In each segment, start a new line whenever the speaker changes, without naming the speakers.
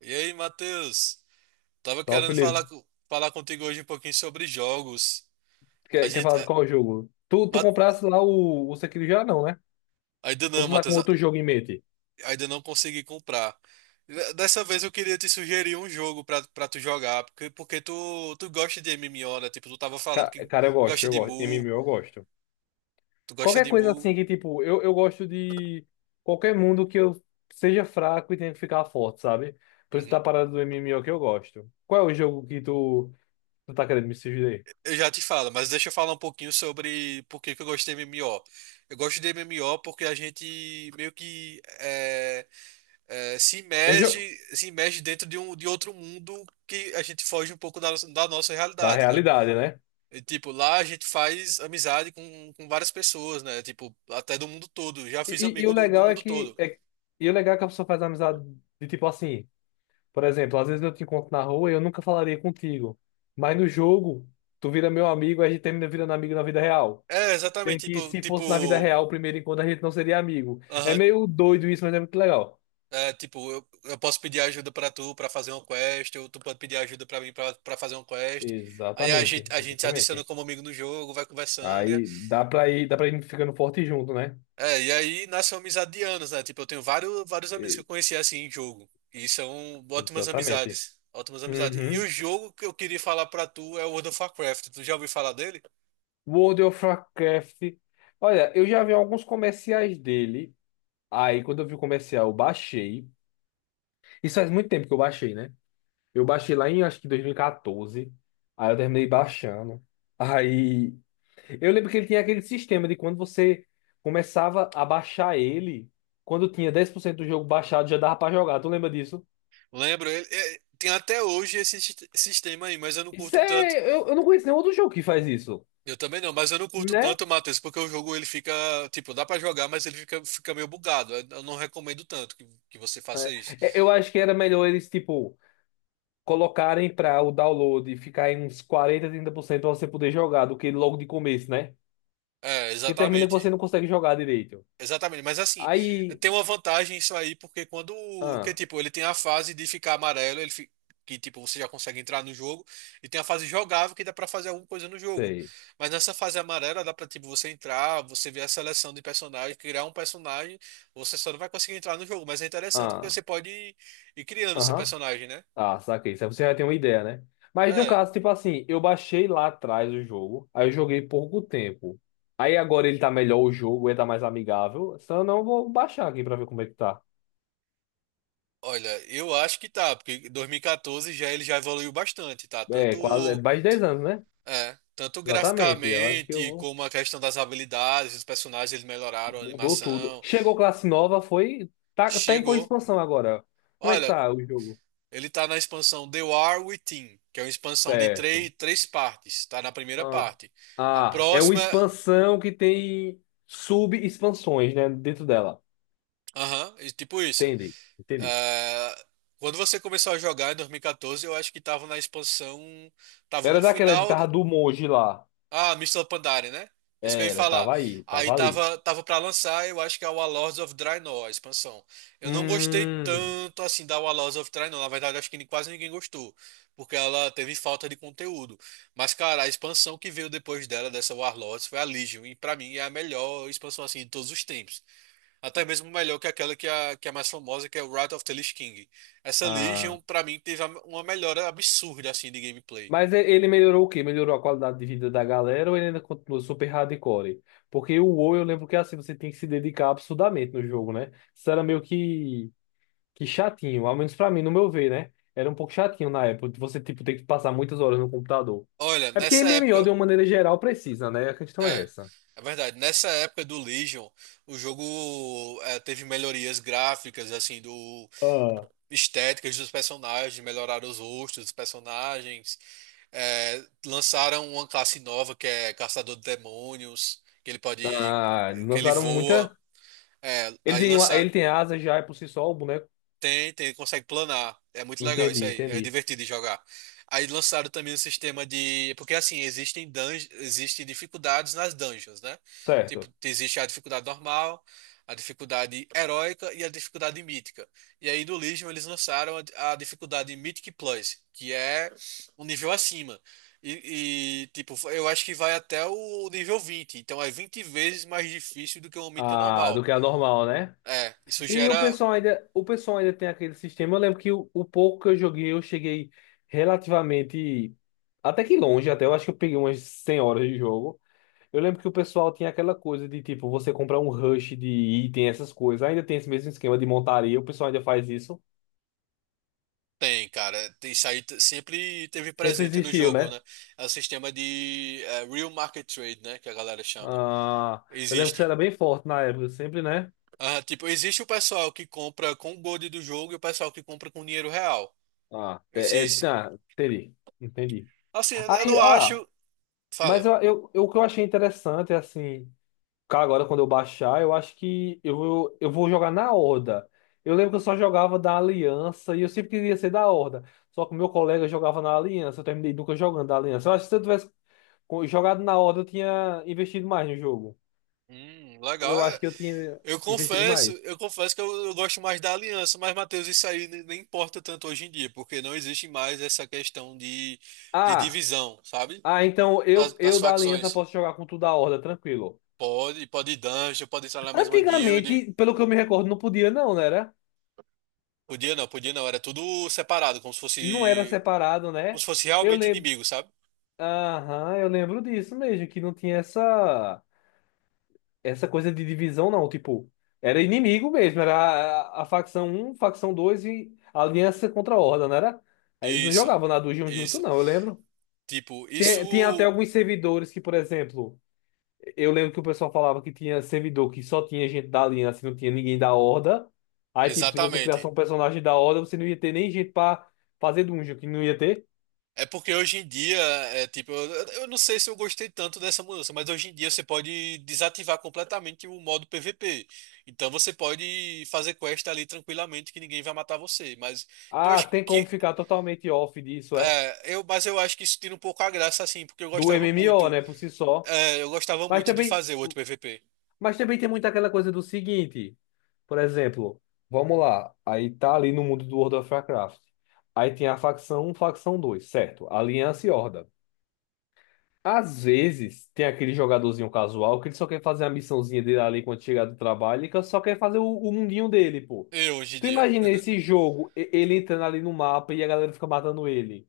E aí, Matheus? Tava
Então,
querendo falar,
Felipe,
falar contigo hoje um pouquinho sobre jogos. A
quer
gente,
falar de
a-
qual jogo? Tu
Ma-
comprasse lá o Sekiro já não, né?
ainda
Ou
não,
tu tá com
Matheus,
outro jogo em mente?
ainda não consegui comprar. Dessa vez eu queria te sugerir um jogo pra tu jogar, porque tu gosta de MMO, né? Tipo, tu tava falando
Ca-
que
Cara, eu gosto,
gosta
eu
de
gosto.
Mu,
MMO eu gosto.
tu gosta
Qualquer
de
coisa
Mu.
assim que, tipo, eu gosto de qualquer mundo que eu seja fraco e tenha que ficar forte, sabe? Por isso tá
Uhum.
parado do MMO que eu gosto. Qual é o jogo que tu tá querendo me sugerir?
Eu já te falo, mas deixa eu falar um pouquinho sobre por que que eu gosto de MMO. Eu gosto de MMO porque a gente meio que é, se
É jogo
imerge, se imerge dentro de de outro mundo que a gente foge um pouco da nossa
da
realidade, né?
realidade, né?
E, tipo, lá a gente faz amizade com várias pessoas, né? Tipo, até do mundo todo. Já
E,
fiz
e o
amigo do
legal é
mundo
que
todo.
a pessoa faz amizade de tipo assim. Por exemplo, às vezes eu te encontro na rua e eu nunca falaria contigo. Mas no jogo, tu vira meu amigo, a gente termina virando amigo na vida real.
É,
Tem
exatamente.
que,
Tipo,
se
tipo,
fosse na vida real, o primeiro encontro a gente não seria amigo. É
aham,
meio doido isso, mas é muito legal.
é, tipo, eu posso pedir ajuda pra tu pra fazer uma quest, ou tu pode pedir ajuda pra mim pra fazer uma quest. Aí a gente,
Exatamente,
a gente se adiciona
exatamente.
como amigo no jogo, vai conversando.
Aí dá pra ir ficando forte junto, né?
É, e aí nasceu amizade de anos, né? Tipo, eu tenho vários, vários amigos que eu
E-
conheci assim em jogo. E são ótimas
Exatamente.
amizades. Ótimas amizades. E
Uhum.
o jogo que eu queria falar pra tu é o World of Warcraft. Tu já ouviu falar dele?
World of Warcraft. Olha, eu já vi alguns comerciais dele. Aí, quando eu vi o comercial, eu baixei. Isso faz muito tempo que eu baixei, né? Eu baixei lá em, acho que 2014. Aí eu terminei baixando. Aí eu lembro que ele tinha aquele sistema de quando você começava a baixar ele, quando tinha 10% do jogo baixado, já dava pra jogar. Tu lembra disso?
Lembro, ele é, tem até hoje esse sistema aí, mas eu não
Isso
curto tanto.
é. Eu não conheço nenhum outro jogo que faz isso,
Eu também não, mas eu não curto
né?
tanto, Matheus, porque o jogo ele fica, tipo, dá pra jogar, mas ele fica, meio bugado. Eu não recomendo tanto que você faça
É,
isso.
é, eu acho que era melhor eles, tipo, colocarem pra o download ficar em uns 40, 30% pra você poder jogar do que logo de começo, né?
É,
Porque termina que você
exatamente.
não consegue jogar direito.
Exatamente, mas assim,
Aí.
tem uma vantagem isso aí, porque que
Ah,
tipo, ele tem a fase de ficar amarelo, que tipo, você já consegue entrar no jogo, e tem a fase jogável que dá pra fazer alguma coisa no jogo.
sei.
Mas nessa fase amarela dá pra tipo você entrar, você ver a seleção de personagens, criar um personagem, você só não vai conseguir entrar no jogo, mas é interessante porque
Ah.
você pode ir criando seu
Aham.
personagem, né?
Ah, saquei. Isso aí você já tem uma ideia, né? Mas no
É.
caso, tipo assim, eu baixei lá atrás o jogo, aí eu joguei pouco tempo. Aí agora ele tá melhor o jogo, ele tá mais amigável. Se eu não, vou baixar aqui pra ver como é que tá.
Olha, eu acho que tá, porque 2014 já ele já evoluiu bastante, tá? Tanto
É, quase, é mais de 10 anos, né?
É, tanto
Exatamente. Eu acho que eu
graficamente
vou.
como a questão das habilidades, os personagens eles melhoraram a
Mudou tudo.
animação.
Chegou classe nova, foi. Tá, tá em qual
Chegou.
expansão agora? Como é que
Olha,
tá o jogo?
ele tá na expansão The War Within, que é uma expansão de três,
Certo.
três partes. Tá na primeira
Ah,
parte. A
ah, é uma
próxima,
expansão que tem sub-expansões, né? Dentro dela.
aham, e tipo isso.
Entendi, entendi.
É, quando você começou a jogar em 2014, eu acho que tava na expansão, tava
Era
no
daquela,
final.
tava do Moji lá.
Ah, Mister Pandaren, né? É isso que eu ia
Era,
falar.
tava aí,
Aí
tava ali.
tava, pra lançar, eu acho que é o Warlords of Draenor, a expansão. Eu não gostei
Hum.
tanto assim da Warlords of Draenor. Na verdade, acho que quase ninguém gostou. Porque ela teve falta de conteúdo. Mas, cara, a expansão que veio depois dela, dessa Warlords, foi a Legion. E pra mim é a melhor expansão assim de todos os tempos. Até mesmo melhor que aquela que é a mais famosa, que é o Wrath of the Lich King. Essa
Ah,
Legion, pra mim, teve uma melhora absurda assim de gameplay.
mas ele melhorou o quê? Melhorou a qualidade de vida da galera ou ele ainda continua super hardcore? Porque o WoW, eu lembro que assim, você tem que se dedicar absurdamente no jogo, né? Isso era meio que chatinho, ao menos pra mim, no meu ver, né? Era um pouco chatinho na época, de você, tipo, ter que passar muitas horas no computador.
Olha,
É porque
nessa
MMO,
época.
de uma maneira geral, precisa, né? A questão é
É,
essa.
é verdade. Nessa época do Legion, o jogo é, teve melhorias gráficas, assim, do
Ah.
estéticas dos personagens, melhoraram os rostos dos personagens, é, lançaram uma classe nova que é Caçador de Demônios,
Ah,
que ele
lançaram
voa.
muita.
É,
Ele tem, uma- ele tem asas já é por si só o boneco.
tem, consegue planar. É muito legal isso
Entendi,
aí. É
entendi.
divertido de jogar. Aí lançaram também um sistema de. Porque assim, existem existem dificuldades nas dungeons, né? Tipo,
Certo.
existe a dificuldade normal, a dificuldade heróica e a dificuldade mítica. E aí no Legion eles lançaram a dificuldade Mythic Plus, que é um nível acima. E, tipo, eu acho que vai até o nível 20. Então é 20 vezes mais difícil do que uma mítica
Ah, do
normal.
que a normal, né?
É, isso
E o
gera
pessoal ainda, o pessoal ainda tem aquele sistema. Eu lembro que o pouco que eu joguei, eu cheguei relativamente até que longe, até eu acho que eu peguei umas 100 horas de jogo. Eu lembro que o pessoal tinha aquela coisa de tipo, você comprar um rush de item, essas coisas. Ainda tem esse mesmo esquema de montaria, o pessoal ainda faz isso.
tem, cara. Isso aí sempre teve
Sempre
presente no
existiu,
jogo,
né?
né? É o sistema de Real Market Trade, né? Que a galera chama.
Ah, eu lembro que você
Existe.
era bem forte na época, sempre, né?
Ah, tipo, existe o pessoal que compra com o gold do jogo e o pessoal que compra com dinheiro real.
Ah, é,
Esses.
tá, entendi, entendi.
Assim, eu
Aí,
não
ah,
acho.
mas
Fala.
o que eu achei interessante é assim, cara, agora quando eu baixar, eu acho que eu vou jogar na Horda. Eu lembro que eu só jogava da Aliança e eu sempre queria ser da Horda. Só que o meu colega jogava na Aliança, eu terminei nunca jogando da Aliança. Eu acho que se eu tivesse jogado na Horda, eu tinha investido mais no jogo.
Legal.
Eu acho
É.
que eu tinha investido mais.
Eu confesso que eu gosto mais da aliança, mas, Matheus, isso aí nem importa tanto hoje em dia, porque não existe mais essa questão de
Ah,
divisão, sabe?
ah, então
das
eu,
das
eu da Aliança
facções.
posso jogar com tudo da Horda, tranquilo.
Pode, pode ir dungeon, pode entrar na mesma guild.
Antigamente, pelo que eu me recordo, não podia não, né? Era-
Podia não, podia não. Era tudo separado,
Não era separado,
como
né?
se fosse
Eu
realmente
lembro,
inimigo, sabe?
aham, eu lembro disso mesmo, que não tinha essa coisa de divisão não, tipo, era inimigo mesmo, era a facção um facção 2 e a aliança contra a Horda, não era? Aí eles não
Isso,
jogavam na Dungeon junto
isso.
não, eu lembro.
Tipo,
Tem, tinha até
isso.
alguns servidores que, por exemplo, eu lembro que o pessoal falava que tinha servidor que só tinha gente da aliança, e não tinha ninguém da horda. Aí, tipo, se você criasse
Exatamente.
um personagem da horda, você não ia ter nem gente pra fazer dungeon, que não ia ter.
É porque hoje em dia, é tipo, eu não sei se eu gostei tanto dessa mudança, mas hoje em dia você pode desativar completamente o modo PVP. Então você pode fazer quest ali tranquilamente que ninguém vai matar você. Mas eu
Ah,
acho
tem como
que.
ficar totalmente off disso, é.
É, mas eu acho que isso tira um pouco a graça, assim, porque eu
Do
gostava
MMO,
muito.
né, por si só.
É, eu gostava
Mas
muito de
também,
fazer o outro PVP.
mas também tem muito aquela coisa do seguinte, por exemplo, vamos lá, aí tá ali no mundo do World of Warcraft. Aí tem a facção um, facção 2, certo? Aliança e Horda. Às vezes, tem aquele jogadorzinho casual que ele só quer fazer a missãozinha dele ali quando chegar do trabalho, ele só quer fazer o mundinho dele, pô.
Eu hoje em
Tu
dia.
imagina esse jogo, ele entrando ali no mapa e a galera fica matando ele.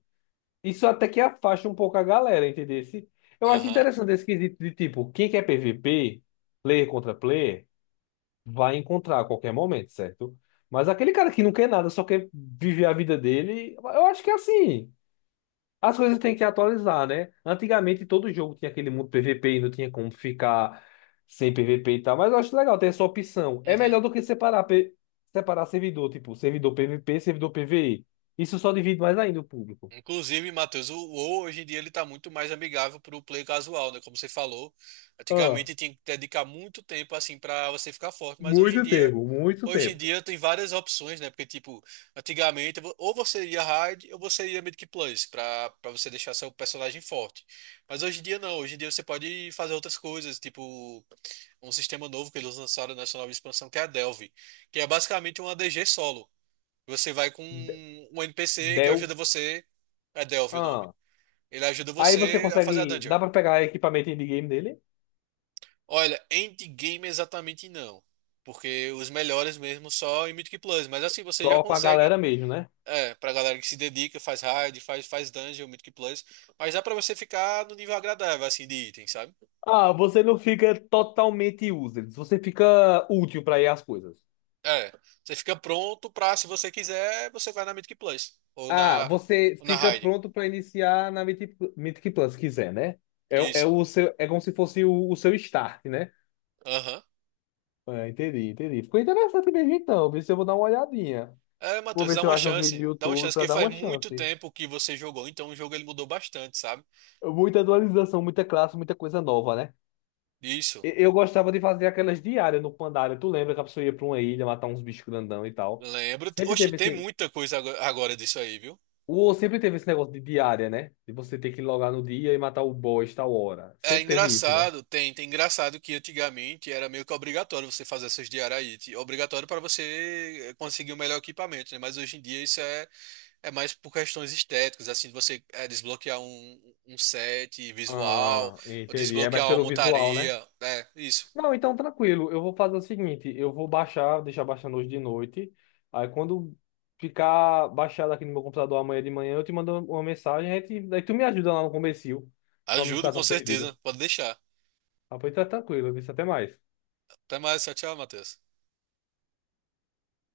Isso até que afasta um pouco a galera, entendeu? Eu acho
Aham.
interessante esse quesito de tipo, quem quer PVP, player contra player, vai encontrar a qualquer momento, certo? Mas aquele cara que não quer nada, só quer viver a vida dele, eu acho que é assim. As coisas têm que atualizar, né? Antigamente todo jogo tinha aquele mundo PVP e não tinha como ficar sem PVP e tal, mas eu acho legal ter essa opção. É
Uhum.
melhor do que separar, separar servidor, tipo, servidor PVP, servidor PVE. Isso só divide mais ainda o público.
Inclusive, Matheus, o WoW hoje em dia ele tá muito mais amigável para o play casual, né? Como você falou,
Ah,
antigamente tinha que dedicar muito tempo assim para você ficar forte, mas hoje em
muito
dia,
tempo, muito tempo.
tem várias opções, né? Porque tipo, antigamente ou você ia hard ou você ia mid plus para você deixar seu personagem forte. Mas hoje em dia não, hoje em dia você pode fazer outras coisas, tipo um sistema novo que eles lançaram nessa nova expansão que é a Delve, que é basicamente uma DG solo. Você vai com
De-
um NPC que
Deu.
ajuda você. É Delve o nome.
Ah.
Ele ajuda
Aí você
você a fazer a
consegue.
dungeon.
Dá pra pegar equipamento endgame dele?
Olha, endgame exatamente não. Porque os melhores mesmo só em Mythic Plus. Mas assim, você já
Só com a
consegue.
galera mesmo, né?
É, pra galera que se dedica, faz raid, faz dungeon, Mythic Plus. Mas dá pra você ficar no nível agradável, assim, de item, sabe?
Ah, você não fica totalmente useless, você fica útil pra ir às coisas.
É. Você fica pronto pra, se você quiser, você vai na Mythic Plus. Ou
Ah,
na,
você
ou na
fica
raid.
pronto para iniciar na Mythic, Mythic Plus, se quiser, né? É, é,
Isso.
o seu, é como se fosse o seu start, né?
Aham.
Ah, entendi, entendi. Ficou interessante mesmo então. Vê se eu vou dar uma olhadinha.
É,
Vou
Matheus,
ver
dá
se eu
uma
acho uns vídeos no
chance. Dá uma
YouTube
chance,
para
porque
dar
faz
uma
muito
chance.
tempo que você jogou, então o jogo ele mudou bastante, sabe?
Muita atualização, muita classe, muita coisa nova, né?
Isso.
Eu gostava de fazer aquelas diárias no Pandaria. Tu lembra que a pessoa ia pra uma ilha matar uns bichos grandão e tal?
Lembro.
Sempre
Oxe,
teve
tem
esse.
muita coisa agora disso aí, viu?
O, sempre teve esse negócio de diária, né? De você ter que logar no dia e matar o boss tal hora.
É
Sempre teve isso, né?
engraçado, tem engraçado que antigamente era meio que obrigatório você fazer essas diaraíte, obrigatório para você conseguir o melhor equipamento, né? Mas hoje em dia isso é, mais por questões estéticas, assim, de você desbloquear um set visual,
Ah,
ou
entendi. É mais
desbloquear uma
pelo visual, né?
montaria, né? Isso.
Não, então tranquilo. Eu vou fazer o seguinte: eu vou baixar, deixar baixando hoje de noite. Aí quando ficar baixado aqui no meu computador amanhã de manhã, eu te mando uma mensagem. Aí, aí tu me ajuda lá no comecinho, pra não
Ajudo
ficar
com
tão
certeza,
perdido.
pode deixar.
Ah, pois tá tranquilo. Viu? Até mais.
Até mais, tchau, tchau, Matheus.